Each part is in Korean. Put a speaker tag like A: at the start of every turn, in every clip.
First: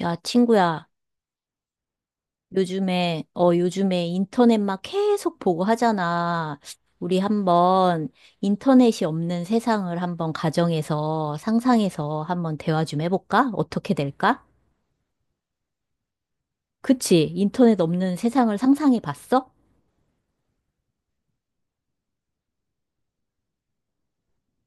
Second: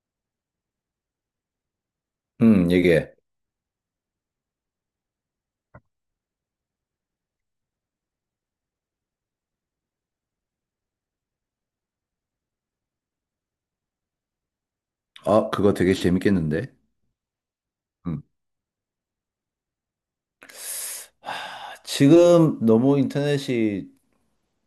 A: 야, 친구야,
B: 응, 얘기해.
A: 요즘에, 요즘에 인터넷 막 계속 보고 하잖아. 우리 한번 인터넷이 없는 세상을 한번 가정에서, 상상해서 한번 대화 좀 해볼까? 어떻게 될까?
B: 아, 그거 되게 재밌겠는데?
A: 그치? 인터넷 없는
B: 응.
A: 세상을 상상해 봤어?
B: 지금 너무 인터넷이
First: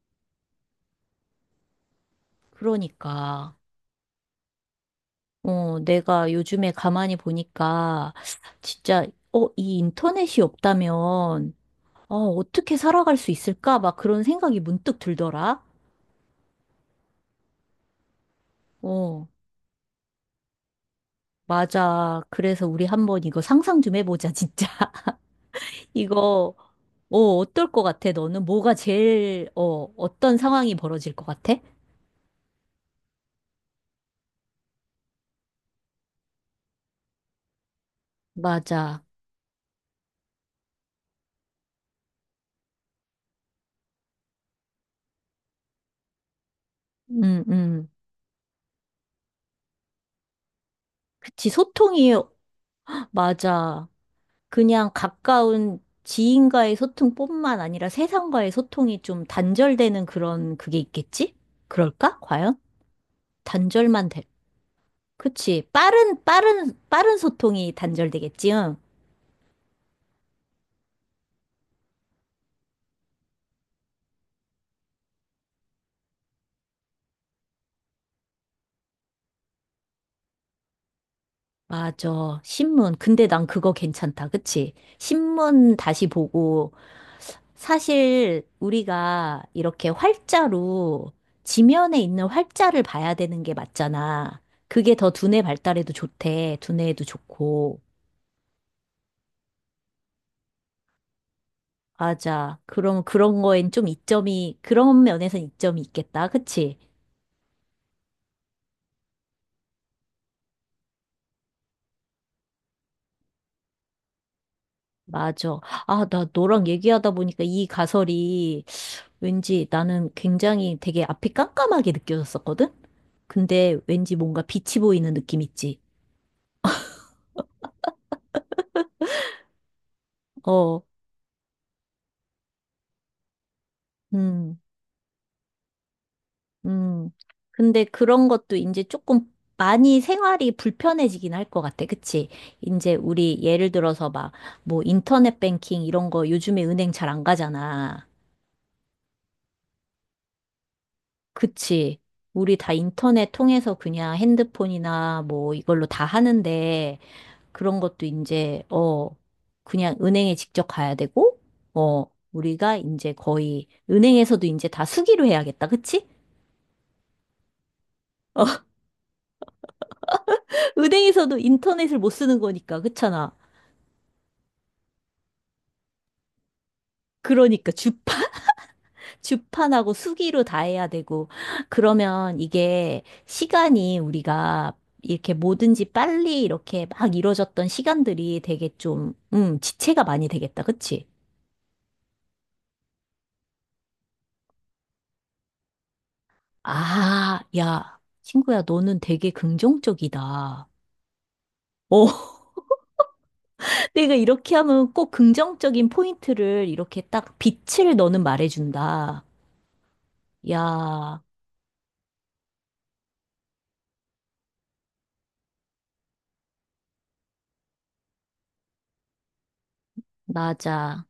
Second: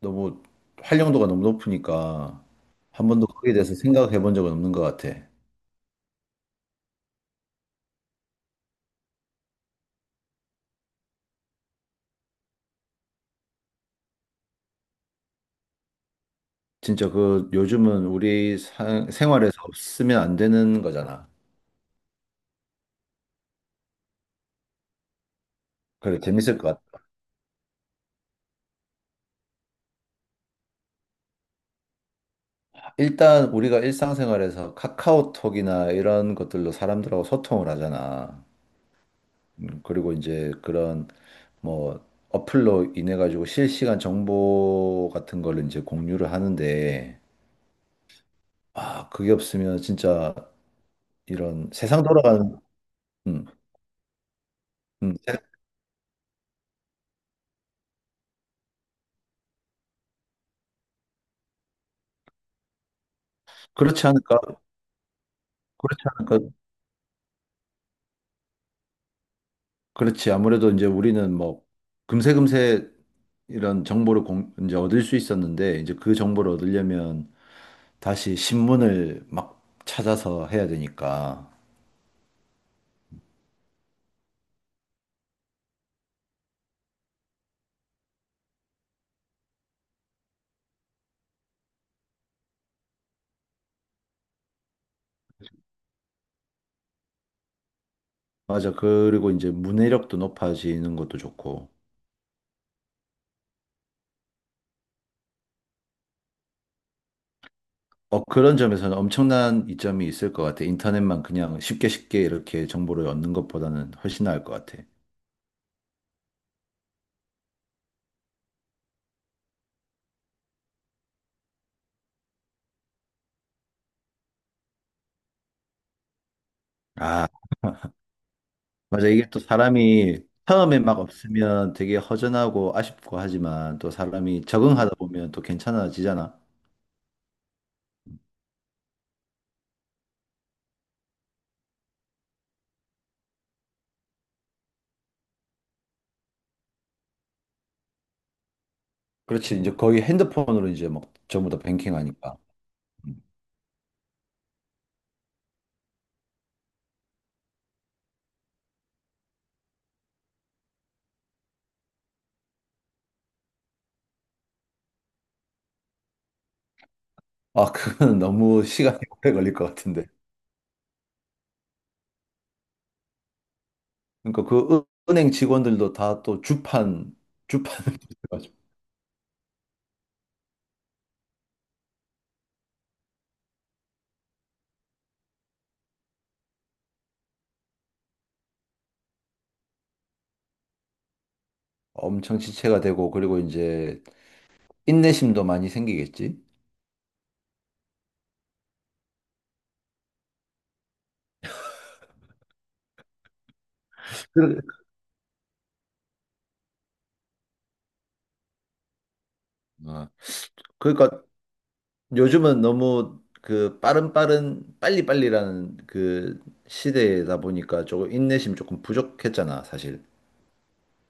B: 너무 활용도가 너무 높으니까 한 번도 거기에
A: 그러니까,
B: 대해서 생각해 본 적은 없는 것 같아.
A: 내가 요즘에 가만히 보니까, 진짜, 이 인터넷이 없다면, 어떻게 살아갈 수 있을까? 막 그런 생각이 문득 들더라.
B: 진짜 그 요즘은 우리
A: 어.
B: 생활에서 없으면 안 되는 거잖아.
A: 맞아. 그래서 우리 한번 이거 상상 좀 해보자, 진짜.
B: 그래,
A: 이거,
B: 재밌을 것 같아.
A: 어떨 것 같아, 너는? 뭐가 제일, 어떤 상황이 벌어질 것 같아?
B: 일단 우리가 일상생활에서 카카오톡이나 이런 것들로 사람들하고 소통을 하잖아.
A: 맞아.
B: 그리고 이제 그런 뭐 어플로 인해 가지고 실시간 정보 같은 걸 이제 공유를 하는데
A: 음, 음.
B: 그게 없으면 진짜
A: 그치,
B: 이런 세상
A: 소통이,
B: 돌아가는. 음,
A: 맞아. 그냥
B: 음, 세-
A: 가까운 지인과의 소통뿐만 아니라 세상과의 소통이 좀 단절되는 그런 그게 있겠지? 그럴까? 과연?
B: 그렇지
A: 단절만 돼.
B: 않을까.
A: 그치.
B: 그렇지
A: 빠른,
B: 않을까.
A: 빠른, 빠른 소통이 단절되겠지? 응?
B: 그렇지, 아무래도 이제 우리는 뭐 금세금세 이런 정보를 이제 얻을 수 있었는데 이제 그 정보를 얻으려면 다시 신문을 막 찾아서 해야 되니까.
A: 맞아. 신문. 근데 난 그거 괜찮다. 그치? 신문 다시 보고, 사실 우리가 이렇게 활자로, 지면에 있는 활자를 봐야 되는 게 맞잖아. 그게 더 두뇌 발달에도 좋대. 두뇌에도 좋고.
B: 맞아, 그리고 이제 문해력도 높아지는 것도 좋고.
A: 맞아. 그럼 그런 거엔 좀 이점이, 그런 면에선 이점이 있겠다. 그치?
B: 그런 점에서는 엄청난 이점이 있을 것 같아. 인터넷만 그냥 쉽게 쉽게 이렇게 정보를 얻는 것보다는 훨씬 나을 것 같아.
A: 맞아. 아, 나 너랑 얘기하다 보니까 이 가설이 왠지 나는 굉장히 되게 앞이 깜깜하게 느껴졌었거든? 근데 왠지 뭔가 빛이 보이는 느낌 있지.
B: 아, 맞아. 이게 또 사람이 처음에
A: 어,
B: 막 없으면 되게 허전하고 아쉽고 하지만 또 사람이
A: 음,
B: 적응하다 보면 또 괜찮아지잖아.
A: 음. 근데 그런 것도 이제 조금 많이 생활이 불편해지긴 할 것 같아. 그치? 이제 우리 예를 들어서 막 뭐 인터넷 뱅킹 이런 거 요즘에 은행 잘 안 가잖아.
B: 그렇지. 이제 거의 핸드폰으로 이제 막 전부 다
A: 그치?
B: 뱅킹하니까.
A: 우리 다 인터넷 통해서 그냥 핸드폰이나 뭐 이걸로 다 하는데 그런 것도 이제, 그냥 은행에 직접 가야 되고, 어, 우리가 이제 거의, 은행에서도 이제 다 수기로 해야겠다. 그치?
B: 아, 그건
A: 어,
B: 너무 시간이 오래 걸릴 것 같은데.
A: 은행에서도 인터넷을 못 쓰는 거니까, 그렇잖아.
B: 그러니까 은행 직원들도 다 또 주판,
A: 그러니까
B: 주판
A: 주판, 주판하고 수기로 다 해야 되고, 그러면 이게 시간이 우리가 이렇게 뭐든지 빨리 이렇게 막 이뤄졌던 시간들이 되게 좀, 지체가 많이 되겠다. 그치?
B: 엄청 지체가 되고 그리고 이제 인내심도 많이 생기겠지.
A: 아, 야, 친구야, 너는 되게 긍정적이다. 어, 내가 이렇게
B: 그-
A: 하면 꼭 긍정적인 포인트를 이렇게 딱 빛을 너는 말해준다.
B: 어, 그러니까
A: 야,
B: 요즘은 너무 그 빠른 빠른 빨리빨리라는 그 시대다 보니까 조금 인내심 조금 부족했잖아, 사실.
A: 맞아.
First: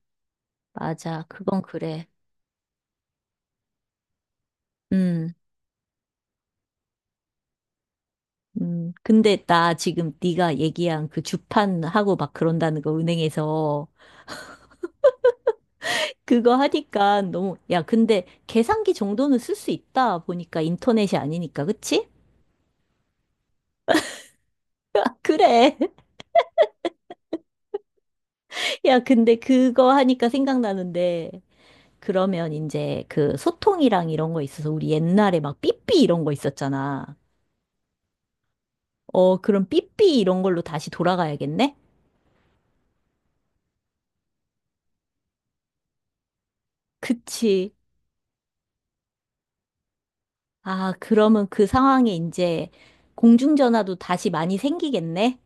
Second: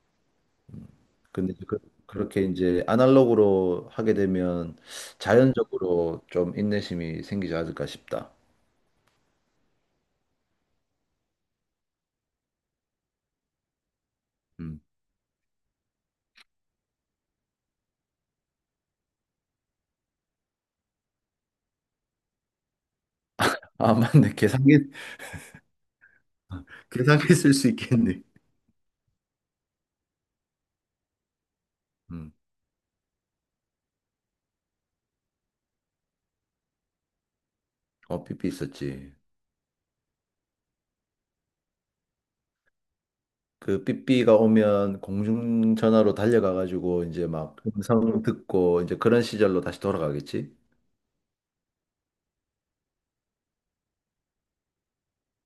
A: 맞아.
B: 근데
A: 그건
B: 그,
A: 그래.
B: 그렇게 이제 아날로그로 하게 되면
A: 음,
B: 자연적으로 좀 인내심이 생기지 않을까 싶다.
A: 근데 나 지금 네가 얘기한 그 주판하고 막 그런다는 거 은행에서
B: 음.
A: 그거 하니까 너무, 야, 근데 계산기 정도는 쓸 수 있다. 보니까 인터넷이 아니니까. 그치?
B: 아, 맞네. 계산기,
A: 그래.
B: 계산기 쓸 수 있겠네.
A: 야, 근데 그거 하니까 생각나는데.
B: 음.
A: 그러면 이제 그 소통이랑 이런 거 있어서 우리 옛날에 막 삐삐 이런 거 있었잖아.
B: 어, 삐삐 있었지.
A: 어, 그럼 삐삐 이런 걸로 다시 돌아가야겠네?
B: 그 삐삐가 오면 공중전화로 달려가가지고 이제 막
A: 그치.
B: 음성 듣고 이제 그런 시절로 다시 돌아가겠지?
A: 아, 그러면 그 상황에 이제 공중전화도 다시 많이 생기겠네?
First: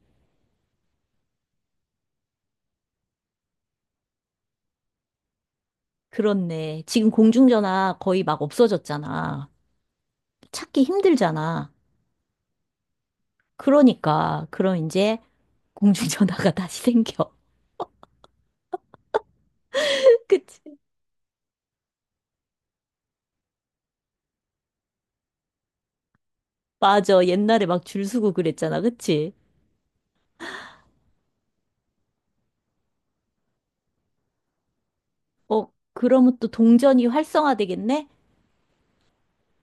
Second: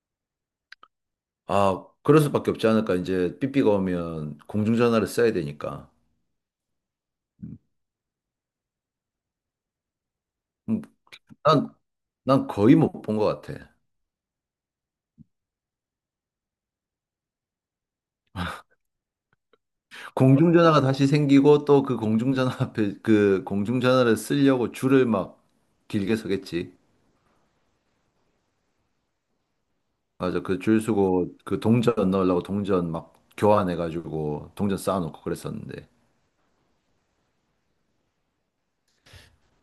B: 아, 그럴 수밖에 없지 않을까? 이제 삐삐가 오면 공중전화를 써야 되니까.
A: 그렇네. 지금 공중전화 거의 막 없어졌잖아. 찾기
B: 음,
A: 힘들잖아.
B: 난, 난 거의 못 본 것 같아.
A: 그러니까, 그럼 이제 공중전화가 다시 생겨. 그치?
B: 공중전화가 다시 생기고 또 그 공중전화 앞에 그 공중전화를 쓰려고 줄을 막 길게 서겠지.
A: 맞아. 옛날에 막 줄 서고 그랬잖아. 그치?
B: 맞아. 그 줄 서고 그 동전 넣으려고 동전 막 교환해가지고 동전 쌓아놓고
A: 어,
B: 그랬었는데.
A: 그러면 또 동전이 활성화되겠네?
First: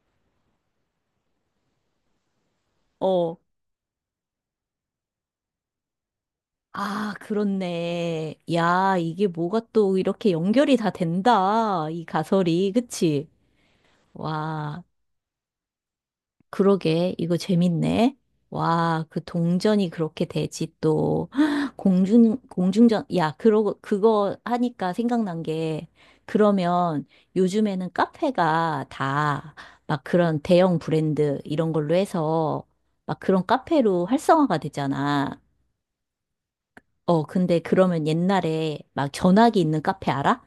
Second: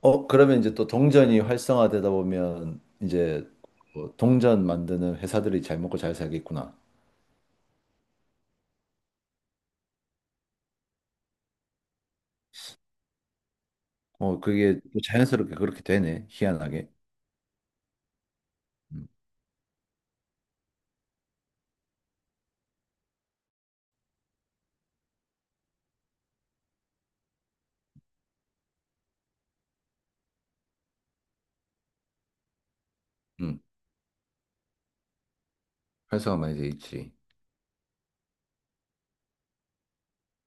B: 어, 그러면 이제 또 동전이 활성화되다 보면
A: 어.
B: 이제 뭐 동전 만드는 회사들이 잘 먹고 잘 살겠구나.
A: 아, 그렇네. 야, 이게 뭐가 또 이렇게 연결이 다 된다. 이 가설이. 그치?
B: 어, 그게
A: 와,
B: 또 자연스럽게 그렇게 되네. 희한하게.
A: 그러게. 이거 재밌네. 와,
B: 음,
A: 그 동전이 그렇게 되지 또. 공중, 공중전. 야, 그러고, 그거 하니까 생각난 게, 그러면 요즘에는 카페가 다 막 그런 대형 브랜드 이런 걸로 해서 막 그런
B: 음.
A: 카페로 활성화가 되잖아.
B: 활성화 많이 돼 있지.
A: 어, 근데 그러면 옛날에 막 전화기 있는 카페 알아?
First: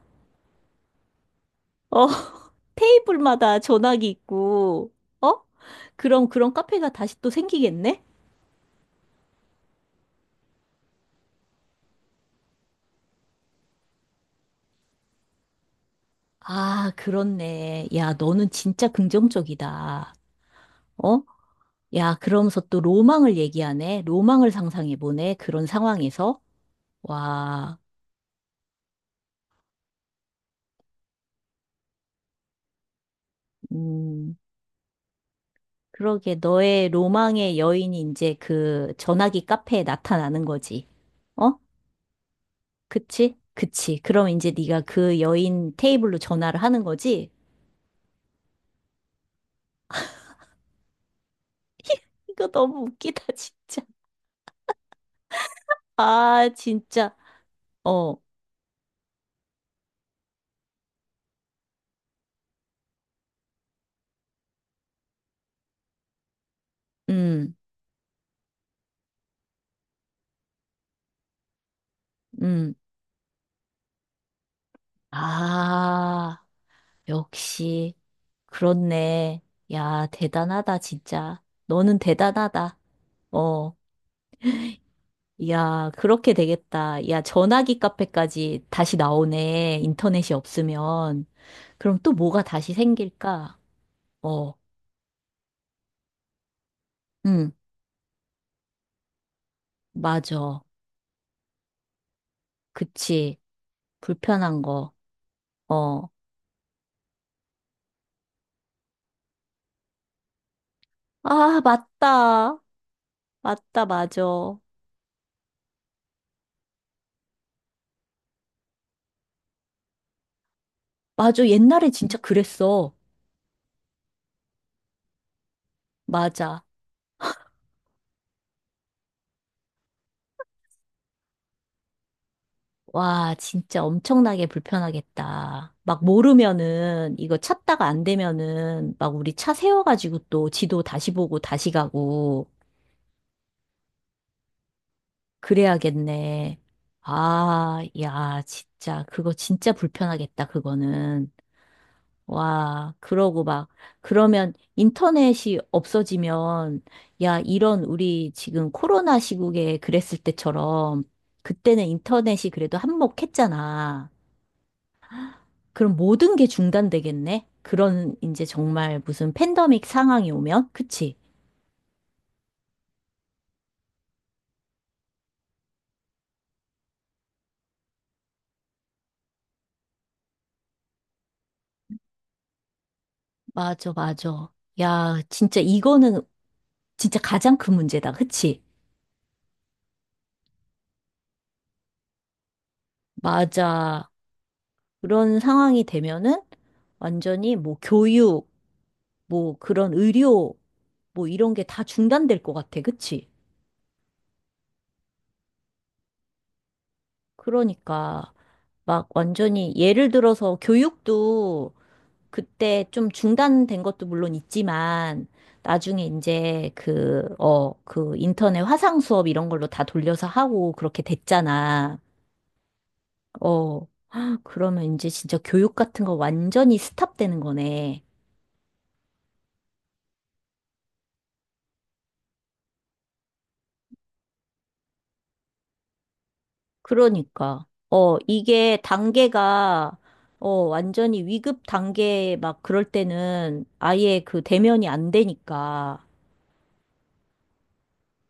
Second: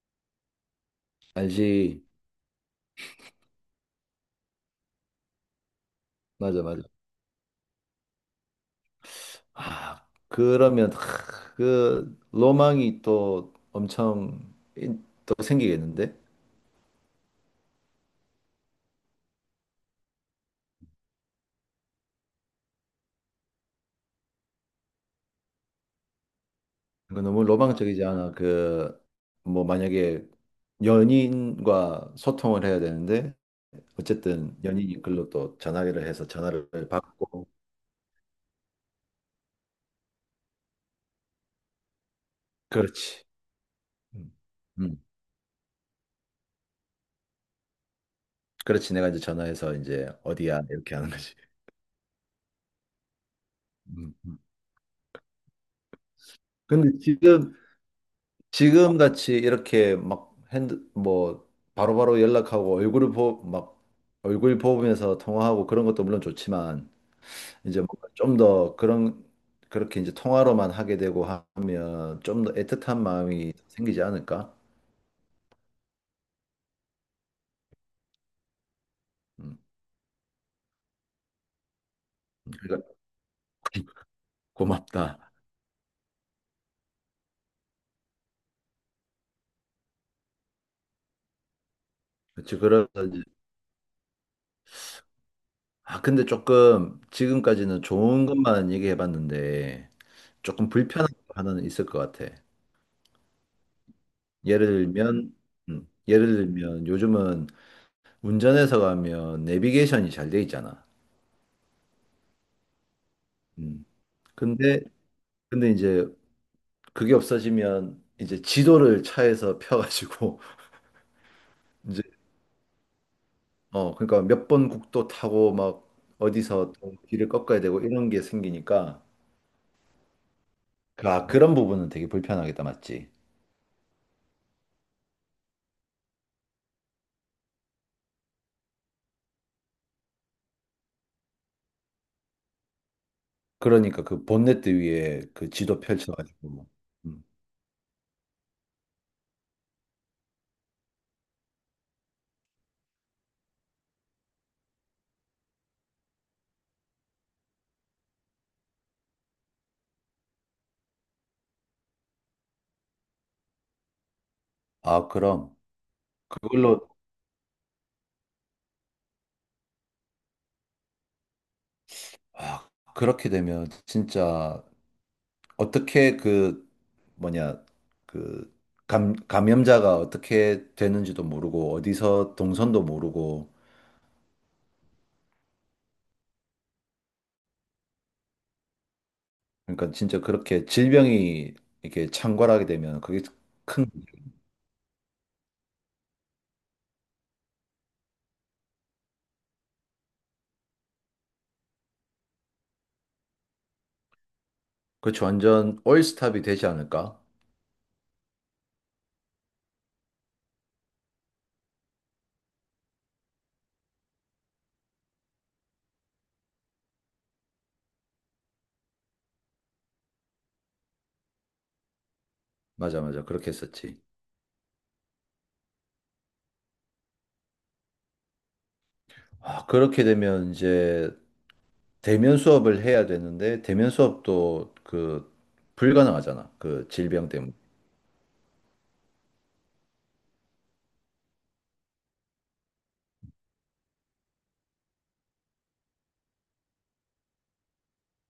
B: 알지.
A: 어, 테이블마다 전화기 있고, 어? 그럼 그런
B: 맞아, 맞아.
A: 카페가 다시 또 생기겠네?
B: 아, 그러면 그 로망이 또 엄청 또 생기겠는데?
A: 아, 그렇네. 야, 너는 진짜 긍정적이다. 어? 야, 그러면서 또 로망을 얘기하네. 로망을 상상해보네. 그런 상황에서.
B: 이거 너무
A: 와,
B: 로망적이지 않아. 뭐, 만약에 연인과 소통을 해야 되는데,
A: 음,
B: 어쨌든 연인이 글로 또 전화기를 해서
A: 그러게.
B: 전화를
A: 너의
B: 받고.
A: 로망의 여인이 이제 그 전화기 카페에 나타나는 거지. 어?
B: 그렇지.
A: 그치? 그치. 그럼
B: 음.
A: 이제 네가
B: 음.
A: 그 여인 테이블로 전화를 하는 거지?
B: 그렇지. 내가 이제 전화해서 이제 어디야? 이렇게 하는 거지.
A: 이거 너무 웃기다, 진짜.
B: 음. 음.
A: 아,
B: 근데
A: 진짜. 어,
B: 지금 같이 이렇게 막 뭐, 바로바로 연락하고 막, 얼굴 보면서 통화하고 그런 것도 물론 좋지만,
A: 음,
B: 이제 좀 더 그런, 그렇게 이제 통화로만 하게 되고 하면 좀 더
A: 음.
B: 애틋한 마음이 생기지 않을까?
A: 아, 역시. 그렇네.
B: 음,
A: 야, 대단하다, 진짜. 너는 대단하다.
B: 그러니까
A: 어,
B: 고맙다.
A: 야, 그렇게 되겠다. 야, 전화기 카페까지 다시 나오네. 인터넷이 없으면. 그럼 또 뭐가
B: 그렇지.
A: 다시
B: 그래서 이제,
A: 생길까? 어,
B: 근데 조금
A: 응,
B: 지금까지는 좋은 것만 얘기해 봤는데
A: 맞아.
B: 조금 불편한 거 하나는 있을 것 같아.
A: 그치. 불편한
B: 예를
A: 거.
B: 들면
A: 어.
B: 예를 들면 요즘은 운전해서 가면 내비게이션이 잘 돼 있잖아.
A: 아, 맞다. 맞다,
B: 음.
A: 맞아.
B: 근데 근데 이제 그게 없어지면 이제 지도를 차에서 펴가지고
A: 맞아. 옛날에
B: 이제,
A: 진짜 그랬어.
B: 그러니까 몇 번 국도 타고 막
A: 맞아.
B: 어디서 또 길을 꺾어야 되고 이런 게 생기니까, 그런 부분은 되게 불편하겠다, 맞지?
A: 와, 진짜 엄청나게 불편하겠다. 막 모르면은, 이거 찾다가 안 되면은, 막 우리 차 세워가지고 또 지도 다시 보고 다시 가고,
B: 그러니까 그 본네트 위에 그 지도 펼쳐가지고
A: 그래야겠네.
B: 뭐. 음.
A: 아, 야, 진짜. 그거 진짜 불편하겠다, 그거는. 와, 그러고 막, 그러면 인터넷이 없어지면, 야, 이런 우리 지금 코로나 시국에 그랬을 때처럼, 그때는 인터넷이 그래도 한몫했잖아.
B: 아, 그럼
A: 그럼 모든 게
B: 그걸로
A: 중단되겠네? 그런 이제 정말 무슨 팬데믹 상황이 오면? 그치?
B: 아, 그렇게 되면 진짜 어떻게 그 뭐냐, 그 감염자가 어떻게 되는지도 모르고 어디서 동선도 모르고.
A: 맞아, 맞아. 야, 진짜 이거는 진짜 가장 큰 문제다. 그치?
B: 그러니까 진짜 그렇게 질병이 이렇게 창궐하게 되면 그게
A: 맞아. 그런 상황이 되면은 완전히 뭐 교육, 뭐 그런 의료 뭐 이런 게 다 중단될 것 같아. 그치?
B: 그렇지, 완전 올스탑이 되지 않을까?
A: 그러니까 막 완전히 예를 들어서 교육도 그때 좀 중단된 것도 물론 있지만 나중에 이제 그, 그 인터넷 화상 수업 이런 걸로 다 돌려서 하고 그렇게 됐잖아.
B: 맞아, 맞아. 그렇게
A: 어,
B: 했었지.
A: 헉, 그러면 이제 진짜 교육 같은 거 완전히 스탑되는 거네.
B: 아, 그렇게 되면 이제 대면 수업을 해야 되는데, 대면 수업도 그 불가능하잖아. 그 질병 때문에.
A: 그러니까, 이게 단계가, 완전히 위급 단계 막 그럴 때는 아예 그 대면이 안 되니까.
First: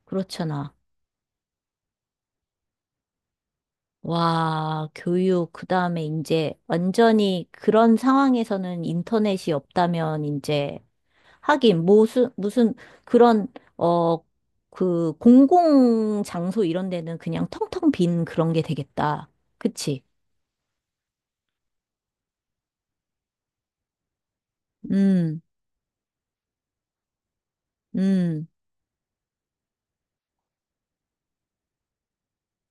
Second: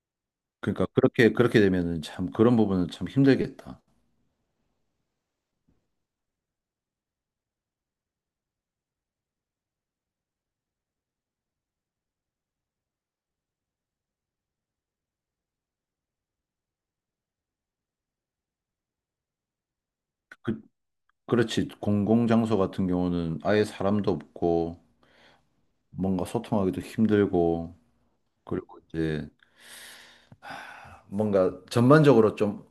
A: 그렇잖아.
B: 그러니까 그렇게 되면은 참 그런 부분은 참 힘들겠다.
A: 와, 교육, 그 다음에 이제 완전히 그런 상황에서는 인터넷이 없다면 이제 하긴 무슨, 무슨 그런, 어, 그 공공 장소 이런 데는 그냥 텅텅 빈 그런 게 되겠다. 그치?
B: 그, 그렇지. 공공장소 같은 경우는 아예 사람도 없고,
A: 음,
B: 뭔가 소통하기도 힘들고,
A: 음.
B: 그리고 이제 뭔가 전반적으로 좀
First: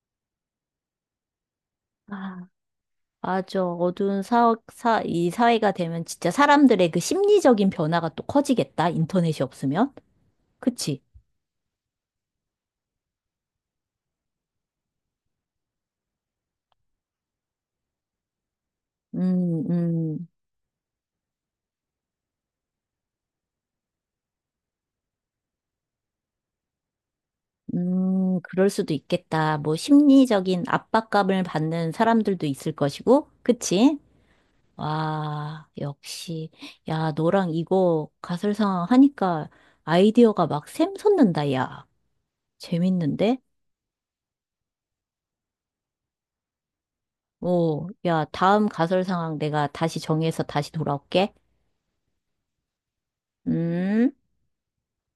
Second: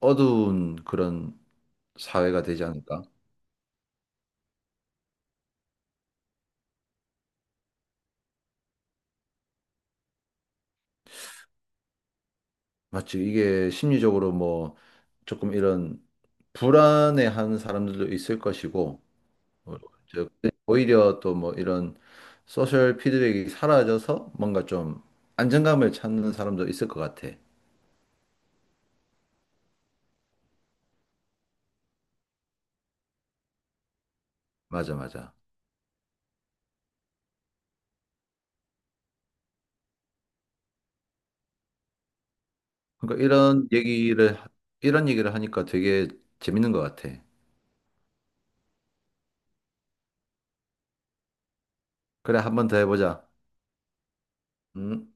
B: 어두운 그런
A: 아,
B: 사회가 되지 않을까?
A: 맞아. 어두운 사, 사, 이 사회가 되면 진짜 사람들의 그 심리적인 변화가 또 커지겠다. 인터넷이 없으면. 그치?
B: 맞지. 이게 심리적으로 뭐 조금 이런 불안해하는 사람들도 있을 것이고,
A: 음,
B: 어,
A: 음,
B: 저- 오히려 또 뭐 이런 소셜 피드백이 사라져서 뭔가 좀 안정감을 찾는 사람도 있을 것 같아.
A: 그럴 수도 있겠다. 뭐, 심리적인 압박감을 받는 사람들도 있을 것이고. 그치?
B: 맞아, 맞아.
A: 와, 역시. 야, 너랑 이거 가설상황 하니까 아이디어가 막 샘솟는다, 야.
B: 그러니까
A: 재밌는데?
B: 이런 얘기를 하니까 되게 재밌는 것 같아.
A: 오, 야, 다음 가설상황 내가 다시 정해서 다시 돌아올게.
B: 그래, 한 번 더 해보자.
A: 음.
B: 음.